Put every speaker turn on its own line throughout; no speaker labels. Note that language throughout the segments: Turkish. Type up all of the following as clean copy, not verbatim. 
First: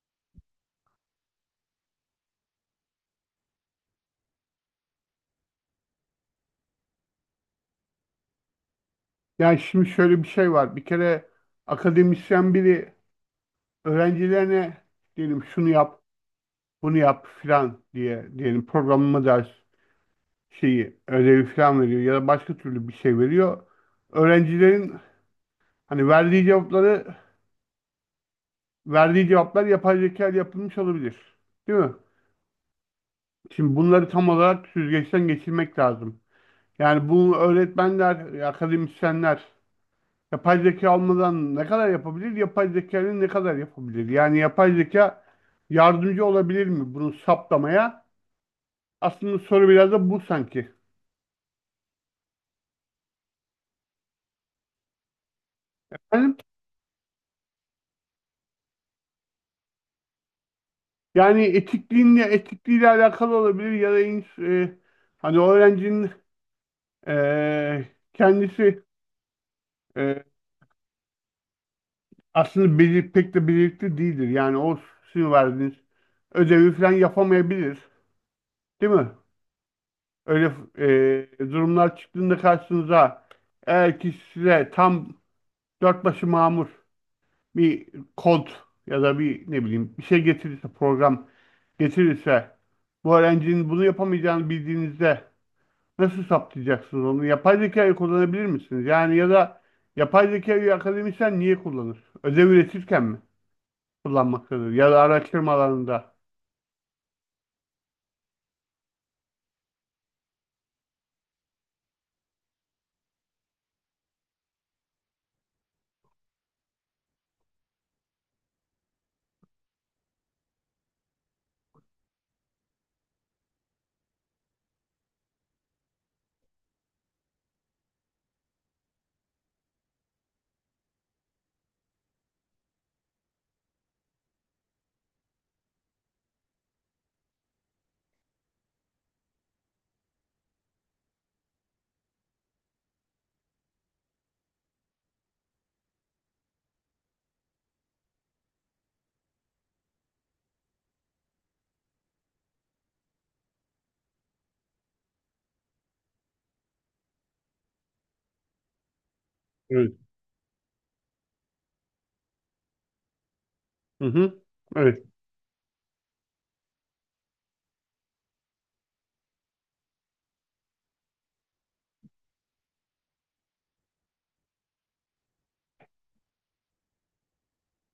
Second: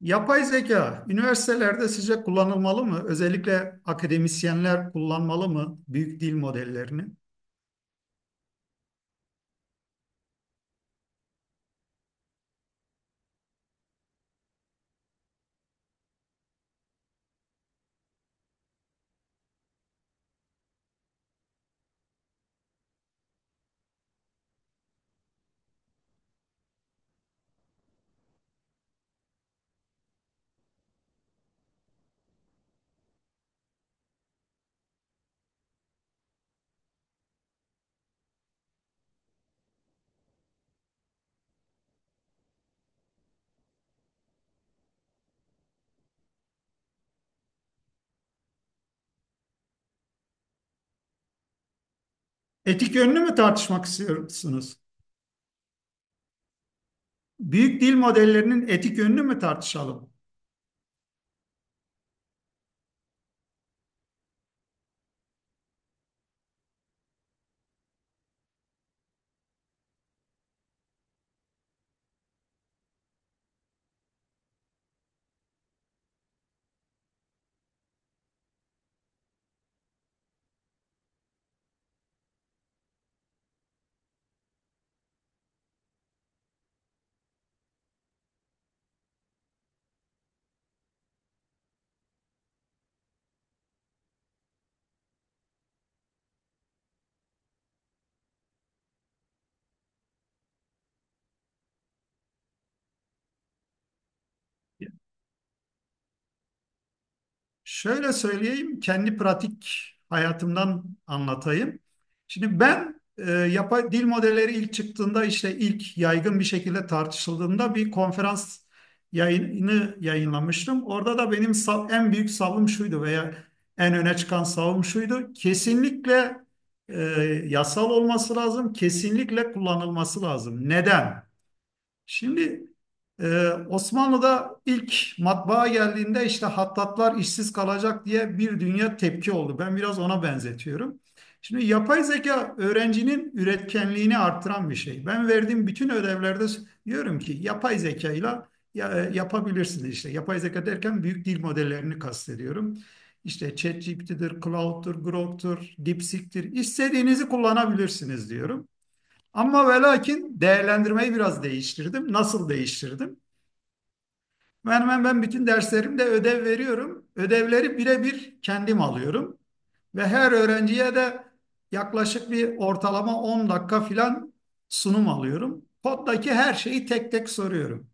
Yapay zeka üniversitelerde sizce kullanılmalı mı? Özellikle akademisyenler kullanmalı mı büyük dil modellerini?
Yani şimdi şöyle bir şey var. Bir kere akademisyen biri öğrencilerine diyelim şunu yap, bunu yap filan diye, diyelim programlama ders şeyi, ödevi filan veriyor ya da başka türlü bir şey veriyor. Öğrencilerin hani verdiği cevapları, verdiği cevaplar yapay zeka ile yapılmış olabilir. Değil mi? Şimdi bunları tam olarak süzgeçten geçirmek lazım. Yani bu öğretmenler, akademisyenler yapay zeka olmadan ne kadar yapabilir? Yapay zekanın ne kadar yapabilir? Yani yapay zeka yardımcı olabilir mi bunu saptamaya? Aslında soru biraz da bu sanki.
Etik yönünü mü tartışmak istiyorsunuz?
Efendim?
Büyük dil modellerinin etik yönünü mü tartışalım?
Yani etikliğiyle alakalı olabilir ya da hani öğrencinin e, kendisi, e, aslında pek de becerikli değildir. Yani o sizin verdiğiniz ödevi falan yapamayabilir. Değil mi? Öyle durumlar çıktığında karşınıza, eğer ki size tam dört başı mamur bir kod ya da bir ne bileyim bir şey getirirse, program getirirse, bu öğrencinin bunu yapamayacağını bildiğinizde nasıl saptayacaksınız onu? Yapay zekayı kullanabilir misiniz? Yani ya da yapay zekayı akademisyen niye kullanır? Ödev üretirken mi kullanmaktadır? Ya da araştırma alanında.
Şöyle söyleyeyim, kendi pratik hayatımdan anlatayım. Şimdi ben yapay dil modelleri ilk çıktığında işte ilk yaygın bir şekilde tartışıldığında bir konferans yayını yayınlamıştım. Orada da en büyük savım şuydu veya en öne çıkan savım şuydu. Kesinlikle e, yasal olması lazım, kesinlikle kullanılması lazım. Neden? Şimdi Osmanlı'da ilk matbaa geldiğinde işte hattatlar işsiz kalacak diye bir dünya tepki oldu. Ben biraz ona benzetiyorum. Şimdi yapay zeka öğrencinin üretkenliğini arttıran bir şey. Ben verdiğim bütün ödevlerde diyorum ki yapay zekayla ya, yapabilirsiniz işte. Yapay zeka derken büyük dil modellerini kastediyorum. İşte ChatGPT'dir, Claude'dur, Grok'tur, DeepSeek'tir. İstediğinizi kullanabilirsiniz diyorum. Ama ve
Evet.
lakin değerlendirmeyi biraz değiştirdim. Nasıl değiştirdim?
Hı hı.
Ben hemen
Evet.
ben bütün derslerimde ödev veriyorum. Ödevleri birebir kendim alıyorum. Ve her öğrenciye de yaklaşık bir ortalama 10 dakika filan sunum alıyorum. Koddaki her şeyi tek tek soruyorum.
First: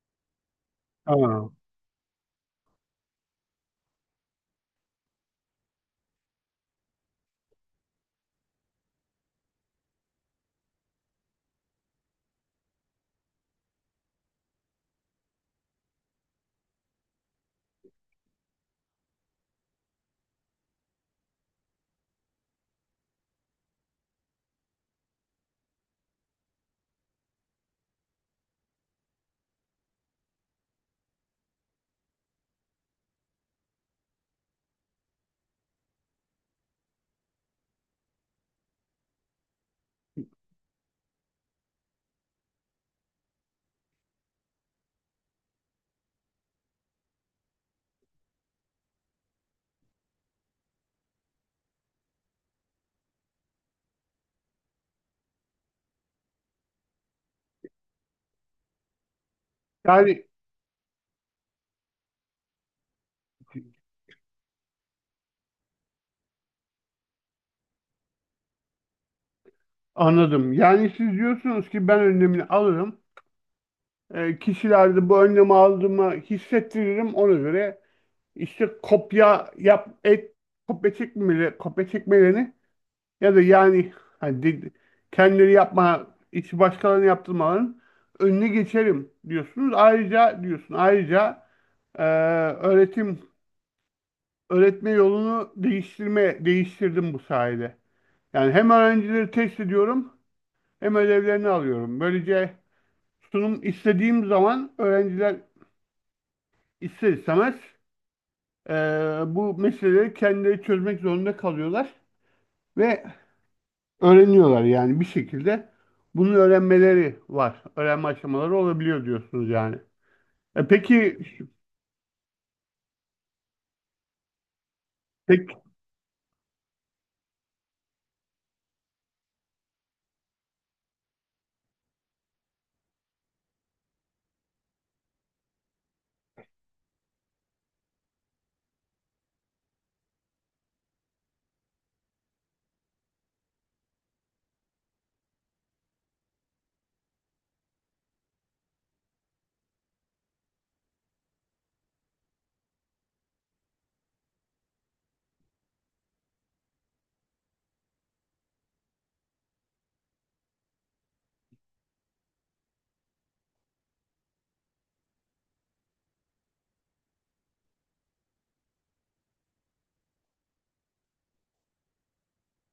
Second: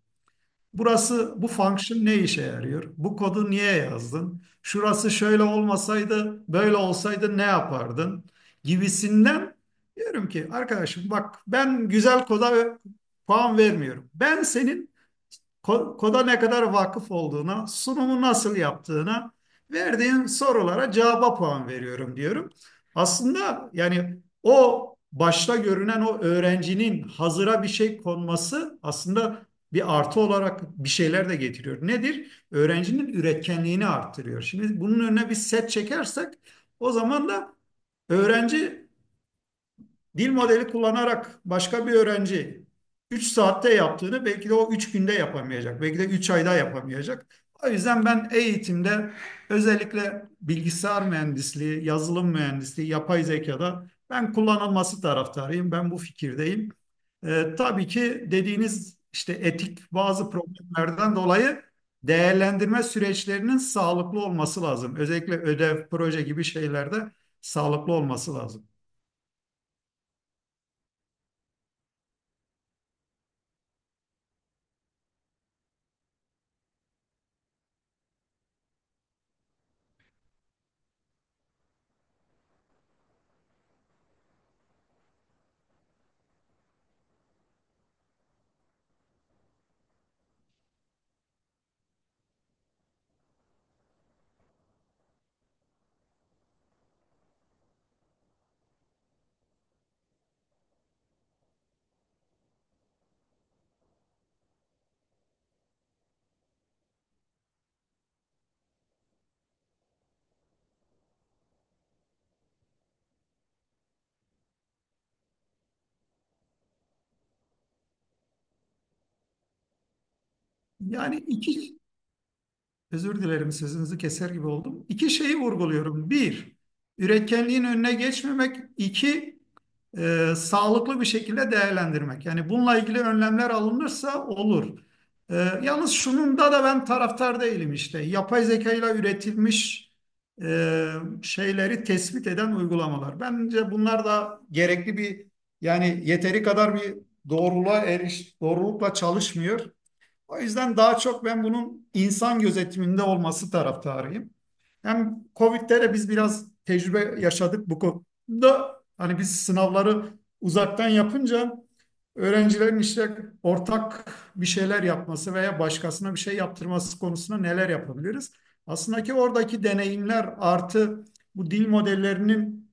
Burası
Aa.
bu function ne işe yarıyor? Bu kodu niye yazdın? Şurası şöyle olmasaydı, böyle olsaydı ne yapardın? Gibisinden diyorum ki arkadaşım, bak ben güzel koda puan vermiyorum. Ben senin koda ne kadar vakıf olduğuna, sunumu nasıl yaptığına, verdiğin sorulara cevaba puan veriyorum diyorum. Aslında yani o başta görünen o öğrencinin hazıra bir şey konması aslında bir artı olarak bir şeyler de getiriyor. Nedir? Öğrencinin üretkenliğini arttırıyor. Şimdi bunun önüne bir set çekersek o zaman da öğrenci dil modeli kullanarak başka bir öğrenci 3 saatte yaptığını belki de o 3 günde yapamayacak. Belki de 3 ayda yapamayacak. O yüzden ben eğitimde özellikle bilgisayar mühendisliği, yazılım mühendisliği, yapay zekada ben kullanılması taraftarıyım. Ben bu fikirdeyim. Tabii ki dediğiniz işte etik
Yani
bazı problemlerden dolayı değerlendirme süreçlerinin sağlıklı olması lazım. Özellikle ödev, proje gibi şeylerde sağlıklı olması lazım.
anladım. Yani siz diyorsunuz ki ben önlemini alırım. E, kişilerde bu önlemi aldığımı hissettiririm. Ona göre İşte kopya yap et, kopya çekmeleri, kopya çekmelerini ya da yani hani, kendileri yapma işi başkalarına yaptırmaların önüne geçerim diyorsunuz. Ayrıca diyorsun, ayrıca eee, öğretim, öğretme yolunu değiştirdim bu sayede. Yani hem öğrencileri test ediyorum, hem ödevlerini alıyorum. Böylece sunum istediğim zaman öğrenciler ister istemez eee, bu meseleleri kendileri çözmek zorunda kalıyorlar ve öğreniyorlar yani bir şekilde, bunun öğrenmeleri var. Öğrenme aşamaları olabiliyor diyorsunuz yani. E
Yani
peki,
iki Özür dilerim, sözünüzü keser gibi oldum. İki şeyi
pek
vurguluyorum. Bir, üretkenliğin önüne geçmemek. İki, sağlıklı bir şekilde değerlendirmek. Yani bununla ilgili önlemler alınırsa olur. E, yalnız şununda da ben taraftar değilim işte. Yapay zeka ile üretilmiş e, şeyleri tespit eden uygulamalar. Bence bunlar da gerekli bir yani yeteri kadar bir doğrulukla çalışmıyor. O yüzden daha çok ben bunun insan gözetiminde olması taraftarıyım. Hem Covid'de de biz biraz tecrübe yaşadık bu konuda. Hani biz sınavları uzaktan yapınca öğrencilerin işte ortak bir şeyler yapması veya başkasına bir şey yaptırması konusunda neler yapabiliriz? Aslında ki oradaki deneyimler artı bu dil modellerinin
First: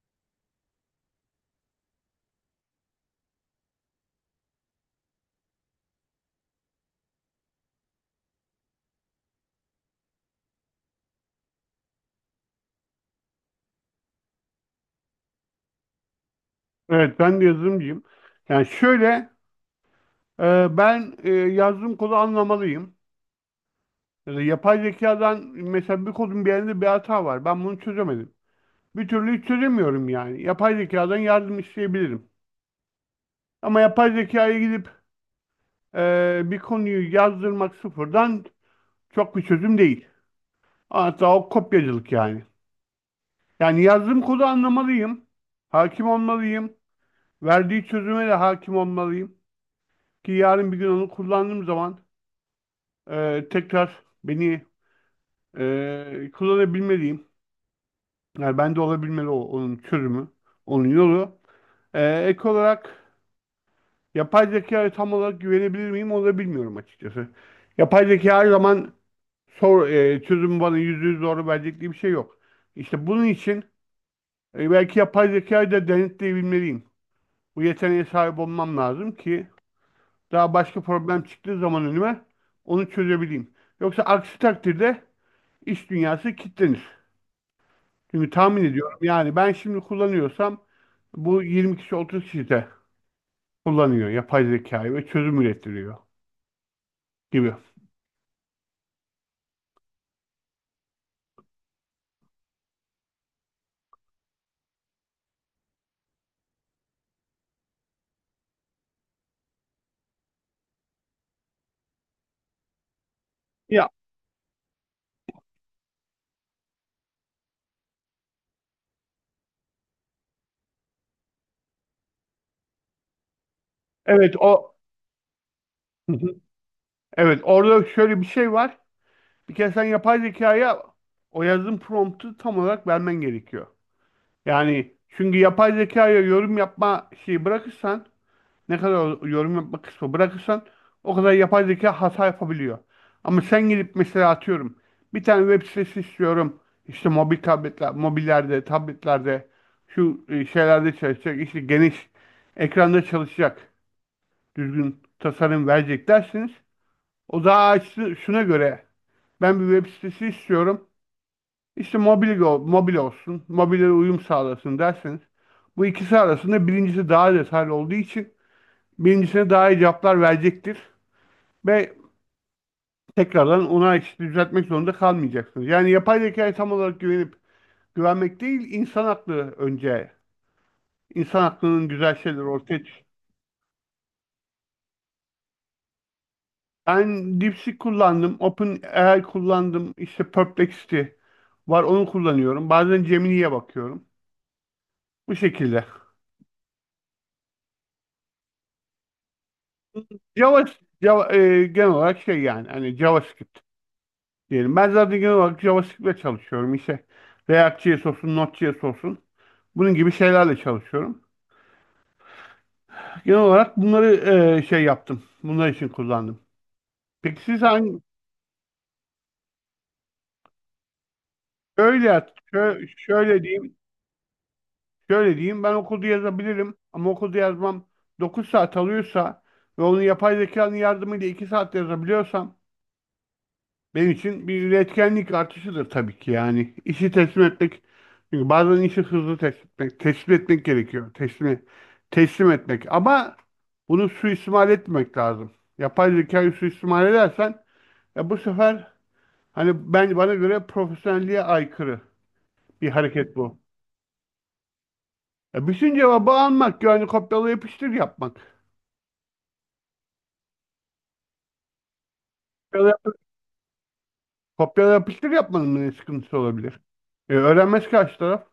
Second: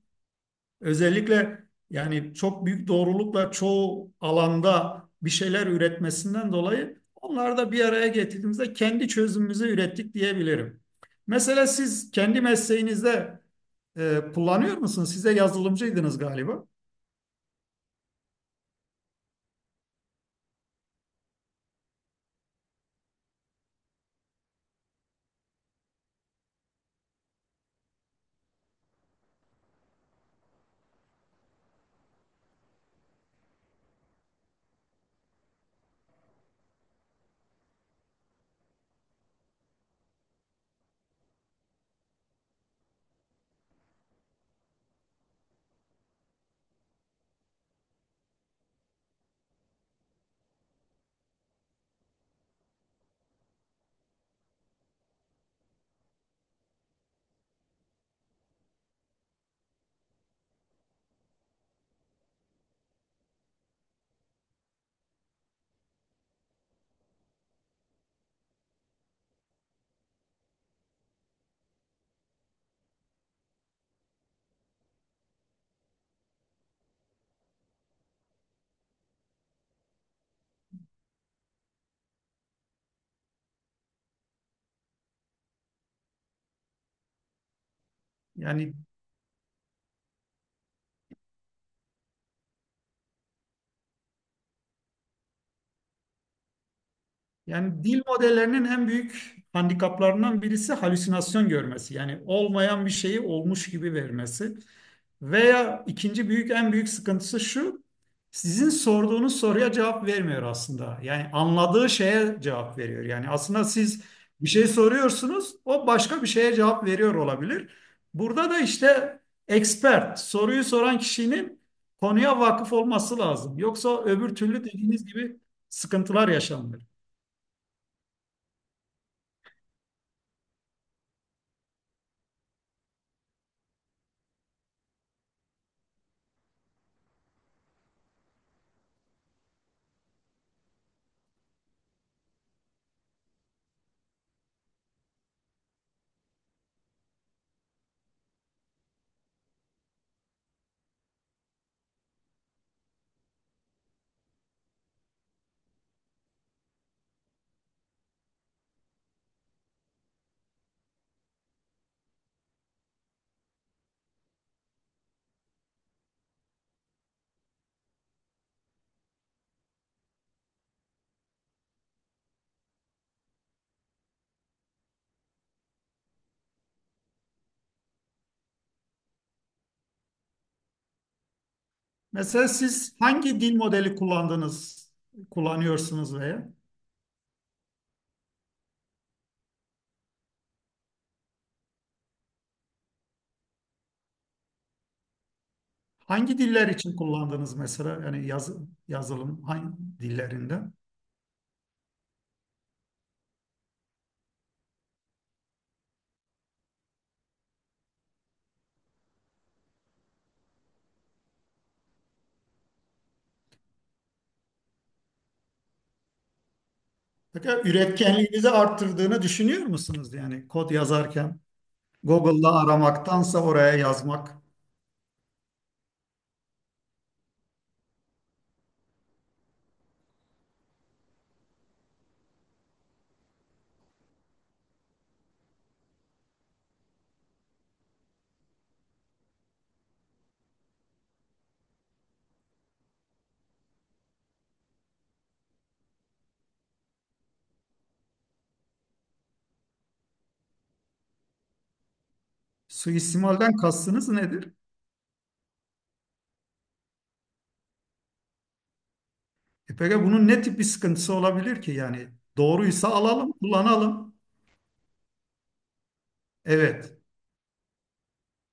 özellikle yani çok büyük doğrulukla çoğu alanda bir şeyler üretmesinden dolayı onları da bir araya getirdiğimizde kendi çözümümüzü ürettik diyebilirim. Mesela siz kendi mesleğinizde kullanıyor musunuz? Siz de yazılımcıydınız galiba.
evet, ben de yazılımcıyım. Yani şöyle, ben, yazdığım kodu anlamalıyım. Ya da yapay zekadan mesela, bir kodun bir yerinde bir hata var. Ben bunu çözemedim. Bir türlü hiç çözemiyorum yani. Yapay zekadan yardım isteyebilirim. Ama yapay zekaya gidip bir konuyu yazdırmak sıfırdan çok bir çözüm değil. Hatta o kopyacılık yani. Yani yazdığım kodu anlamalıyım. Hakim olmalıyım. Verdiği çözüme de hakim olmalıyım. Ki yarın bir gün onu kullandığım zaman tekrar beni kullanabilmeliyim. Yani ben de olabilmeli onun çözümü, onun yolu. E, ek olarak yapay zekaya tam olarak güvenebilir miyim onu da bilmiyorum açıkçası. Yapay zeka her zaman çözümü bana yüzde yüz doğru verecek diye bir şey yok. İşte bunun için belki yapay zekayı da denetleyebilmeliyim. Bu yeteneğe sahip olmam lazım ki daha başka problem çıktığı zaman önüme onu çözebileyim. Yoksa aksi takdirde iş dünyası kilitlenir. Çünkü tahmin
Yani
ediyorum yani, ben şimdi kullanıyorsam bu 20 kişi 30 kişi de kullanıyor yapay zekayı ve çözüm ürettiriyor gibi.
Yani dil modellerinin en büyük handikaplarından birisi halüsinasyon görmesi. Yani olmayan bir şeyi olmuş gibi vermesi. Veya ikinci büyük en büyük sıkıntısı şu. Sizin sorduğunuz soruya cevap vermiyor aslında. Yani anladığı şeye cevap veriyor. Yani aslında
Ya,
siz bir şey soruyorsunuz, o başka bir şeye cevap veriyor olabilir. Burada da işte expert, soruyu soran kişinin konuya vakıf olması lazım. Yoksa
evet,
öbür türlü
o.
dediğiniz gibi
Hı
sıkıntılar
hı.
yaşanır.
Evet, orada şöyle bir şey var. Bir kere sen yapay zekaya o yazdığın promptu tam olarak vermen gerekiyor. Yani çünkü yapay zekaya yorum yapma şeyi bırakırsan, ne kadar yorum yapma kısmı bırakırsan o kadar yapay zeka hata yapabiliyor. Ama sen gidip mesela, atıyorum, bir tane web sitesi istiyorum. İşte mobil tabletler, mobillerde, tabletlerde şu şeylerde çalışacak, işte geniş ekranda çalışacak. Düzgün tasarım verecek dersiniz. O daha açtı. Şuna göre ben bir web sitesi istiyorum, İşte mobil, mobil olsun, mobile uyum sağlasın derseniz, bu ikisi arasında birincisi daha detaylı olduğu için birincisine daha iyi cevaplar verecektir. Ve tekrardan ona işte düzeltmek zorunda kalmayacaksınız. Yani yapay zekaya tam olarak güvenmek değil, insan aklı önce. İnsan aklının güzel şeyleri
Mesela
ortaya çık.
siz hangi dil modeli kullandınız, kullanıyorsunuz veya
Ben DeepSeek kullandım, OpenAI kullandım, işte Perplexity var onu kullanıyorum. Bazen Gemini'ye bakıyorum. Bu şekilde.
hangi diller için kullandınız mesela yazılım hangi dillerinde?
Java, Java, genel olarak şey, yani hani JavaScript diyelim. Ben zaten genel olarak JavaScript'le çalışıyorum. İşte React.js olsun, Node.js olsun. Bunun gibi şeylerle çalışıyorum. Genel olarak bunları şey yaptım. Bunlar için kullandım. Peki
Peki
siz hangi
üretkenliğinizi arttırdığını düşünüyor musunuz yani kod yazarken
şöyle yaz-
Google'da aramaktansa
şöyle
oraya
diyeyim,
yazmak.
şöyle diyeyim, ben okulda yazabilirim ama okulda yazmam 9 saat alıyorsa ve onu yapay zekanın yardımıyla 2 saat yazabiliyorsam benim için bir üretkenlik artışıdır tabii ki yani. İşi teslim etmek, çünkü bazen işi hızlı teslim etmek, teslim etmek gerekiyor. Teslim etmek, ama bunu suistimal etmemek lazım. Yapay zekayı suistimal edersen ya, bu sefer, hani ben, bana göre profesyonelliğe aykırı bir hareket
Suistimalden
bu.
kastınız nedir?
Ya, bütün cevabı almak, yani kopyala yapıştır yapmak.
E peki bunun ne tip bir sıkıntısı olabilir ki yani doğruysa
Kopyala, yap-
alalım, kullanalım.
Kopyala yapıştır yapmanın ne sıkıntısı olabilir?
Evet.
E, öğrenmez karşı taraf.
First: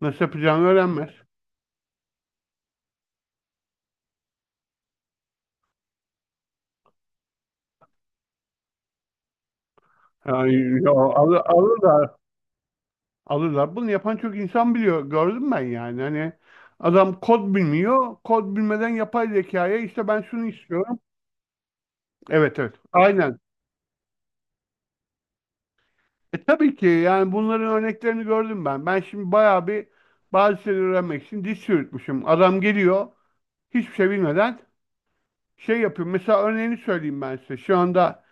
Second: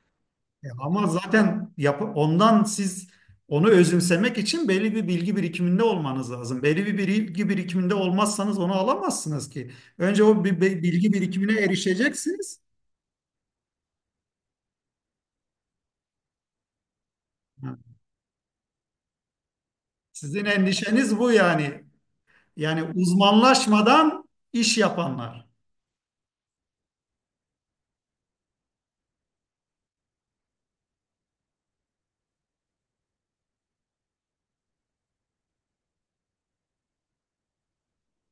Nasıl yapacağını
Ama
öğrenmez.
zaten yap ondan siz onu özümsemek için belli bir bilgi birikiminde olmanız lazım. Belli bir bilgi birikiminde olmazsanız onu alamazsınız ki. Önce
Yani, ya,
bilgi birikimine
alırlar.
erişeceksiniz.
Alırlar. Bunu yapan çok insan biliyor. Gördüm ben yani. Hani adam kod
Ha.
bilmiyor. Kod bilmeden yapay zekaya işte, ben
Sizin
şunu istiyorum.
endişeniz bu yani.
Evet, evet.
Yani
Aynen.
uzmanlaşmadan iş yapanlar.
E, tabii ki, yani bunların örneklerini gördüm ben. Ben şimdi bayağı bir, bazı şeyleri öğrenmek için diş çürütmüşüm. Adam geliyor, hiçbir şey bilmeden şey yapıyor. Mesela örneğini söyleyeyim ben size. Şu anda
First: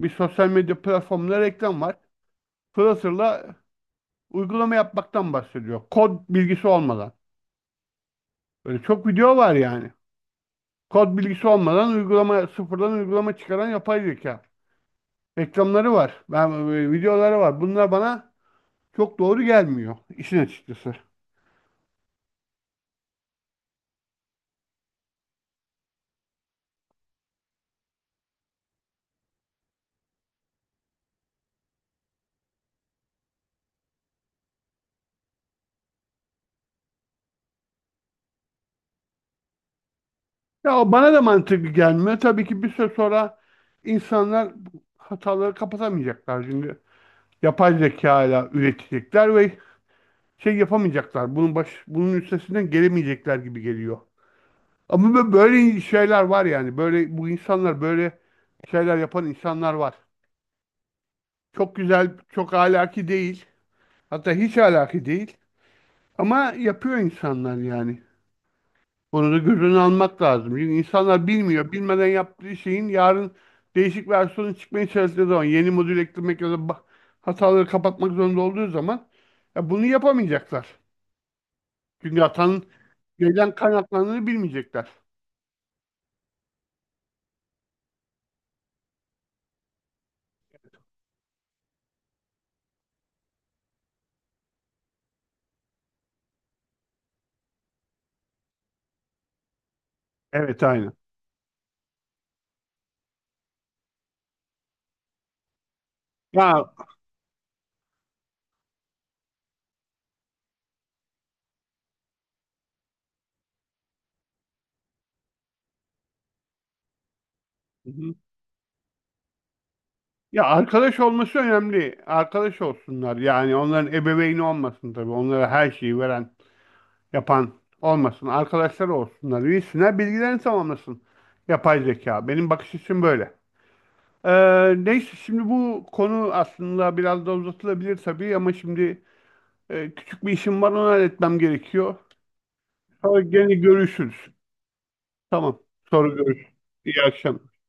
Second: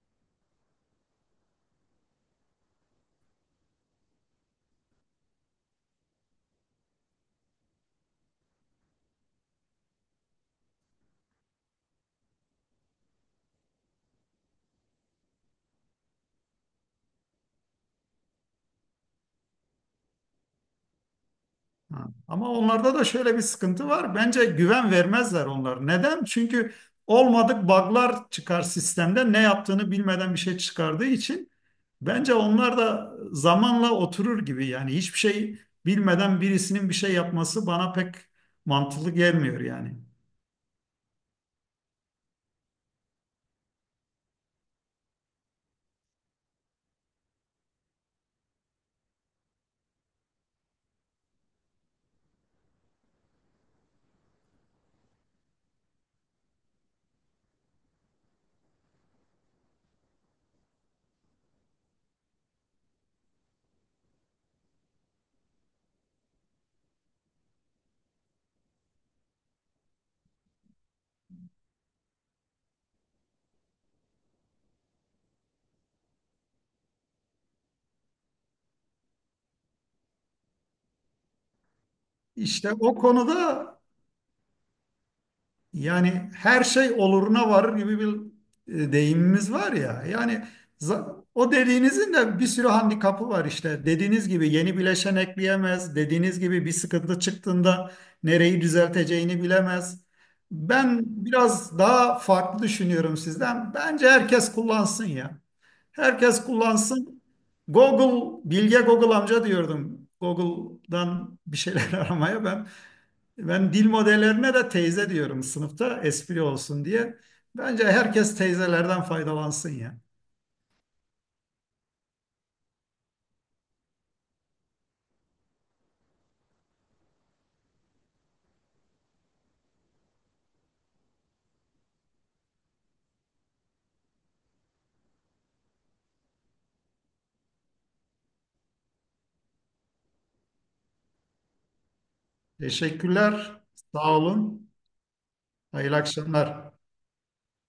bir sosyal medya platformunda reklam var. Flutter'la uygulama yapmaktan bahsediyor, kod bilgisi olmadan. Böyle çok video var yani. Kod bilgisi olmadan uygulama, sıfırdan uygulama çıkaran yapay zeka. Reklamları var. Videoları var. Bunlar bana çok doğru gelmiyor işin açıkçası.
Ha. Ama onlarda da şöyle bir sıkıntı var. Bence güven vermezler onlar. Neden? Çünkü olmadık bug'lar çıkar sistemde. Ne yaptığını bilmeden bir şey çıkardığı için bence onlar da zamanla oturur gibi. Yani hiçbir şey bilmeden birisinin bir şey yapması bana pek mantıklı gelmiyor yani.
Ya, bana da mantıklı gelmiyor. Tabii ki bir süre sonra insanlar hataları kapatamayacaklar. Çünkü yapay zeka ile üretecekler ve şey yapamayacaklar. Bunun üstesinden gelemeyecekler gibi geliyor. Ama böyle şeyler var yani. Böyle şeyler yapan insanlar var. Çok güzel, çok ahlaki değil. Hatta hiç ahlaki değil. Ama yapıyor insanlar yani. Bunu da göz önüne almak lazım. Çünkü insanlar bilmiyor. Bilmeden yaptığı şeyin yarın değişik versiyonu çıkmaya çalıştığı zaman, yeni modül eklemek ya da hataları kapatmak zorunda olduğu zaman, ya bunu yapamayacaklar. Çünkü hatanın
İşte o konuda
neden kaynaklandığını bilmeyecekler.
yani her şey oluruna varır gibi bir deyimimiz var ya. Yani o dediğinizin de bir sürü handikapı var işte. Dediğiniz gibi yeni bileşen ekleyemez. Dediğiniz gibi bir sıkıntı çıktığında nereyi düzelteceğini bilemez.
Evet, aynı.
Ben biraz daha farklı düşünüyorum sizden. Bence herkes kullansın ya. Herkes
Ya.
kullansın. Google, Bilge Google amca diyordum. Google'dan bir şeyler aramaya ben dil modellerine de teyze diyorum sınıfta espri olsun diye. Bence
Hı hı.
herkes teyzelerden faydalansın ya.
Ya, arkadaş olması önemli. Arkadaş olsunlar. Yani onların ebeveyni olmasın tabii. Onlara her şeyi veren, yapan olmasın. Arkadaşlar olsunlar. Üyesinler, bilgilerini tamamlasın yapay zeka. Benim bakış açım böyle. Ee, Neyse, şimdi bu konu aslında biraz da uzatılabilir tabii, ama şimdi küçük bir işim var, onu halletmem gerekiyor. Sonra gene
Teşekkürler. Sağ
görüşürüz.
olun.
Tamam.
Hayırlı
Sonra görüşürüz.
akşamlar.
İyi akşamlar.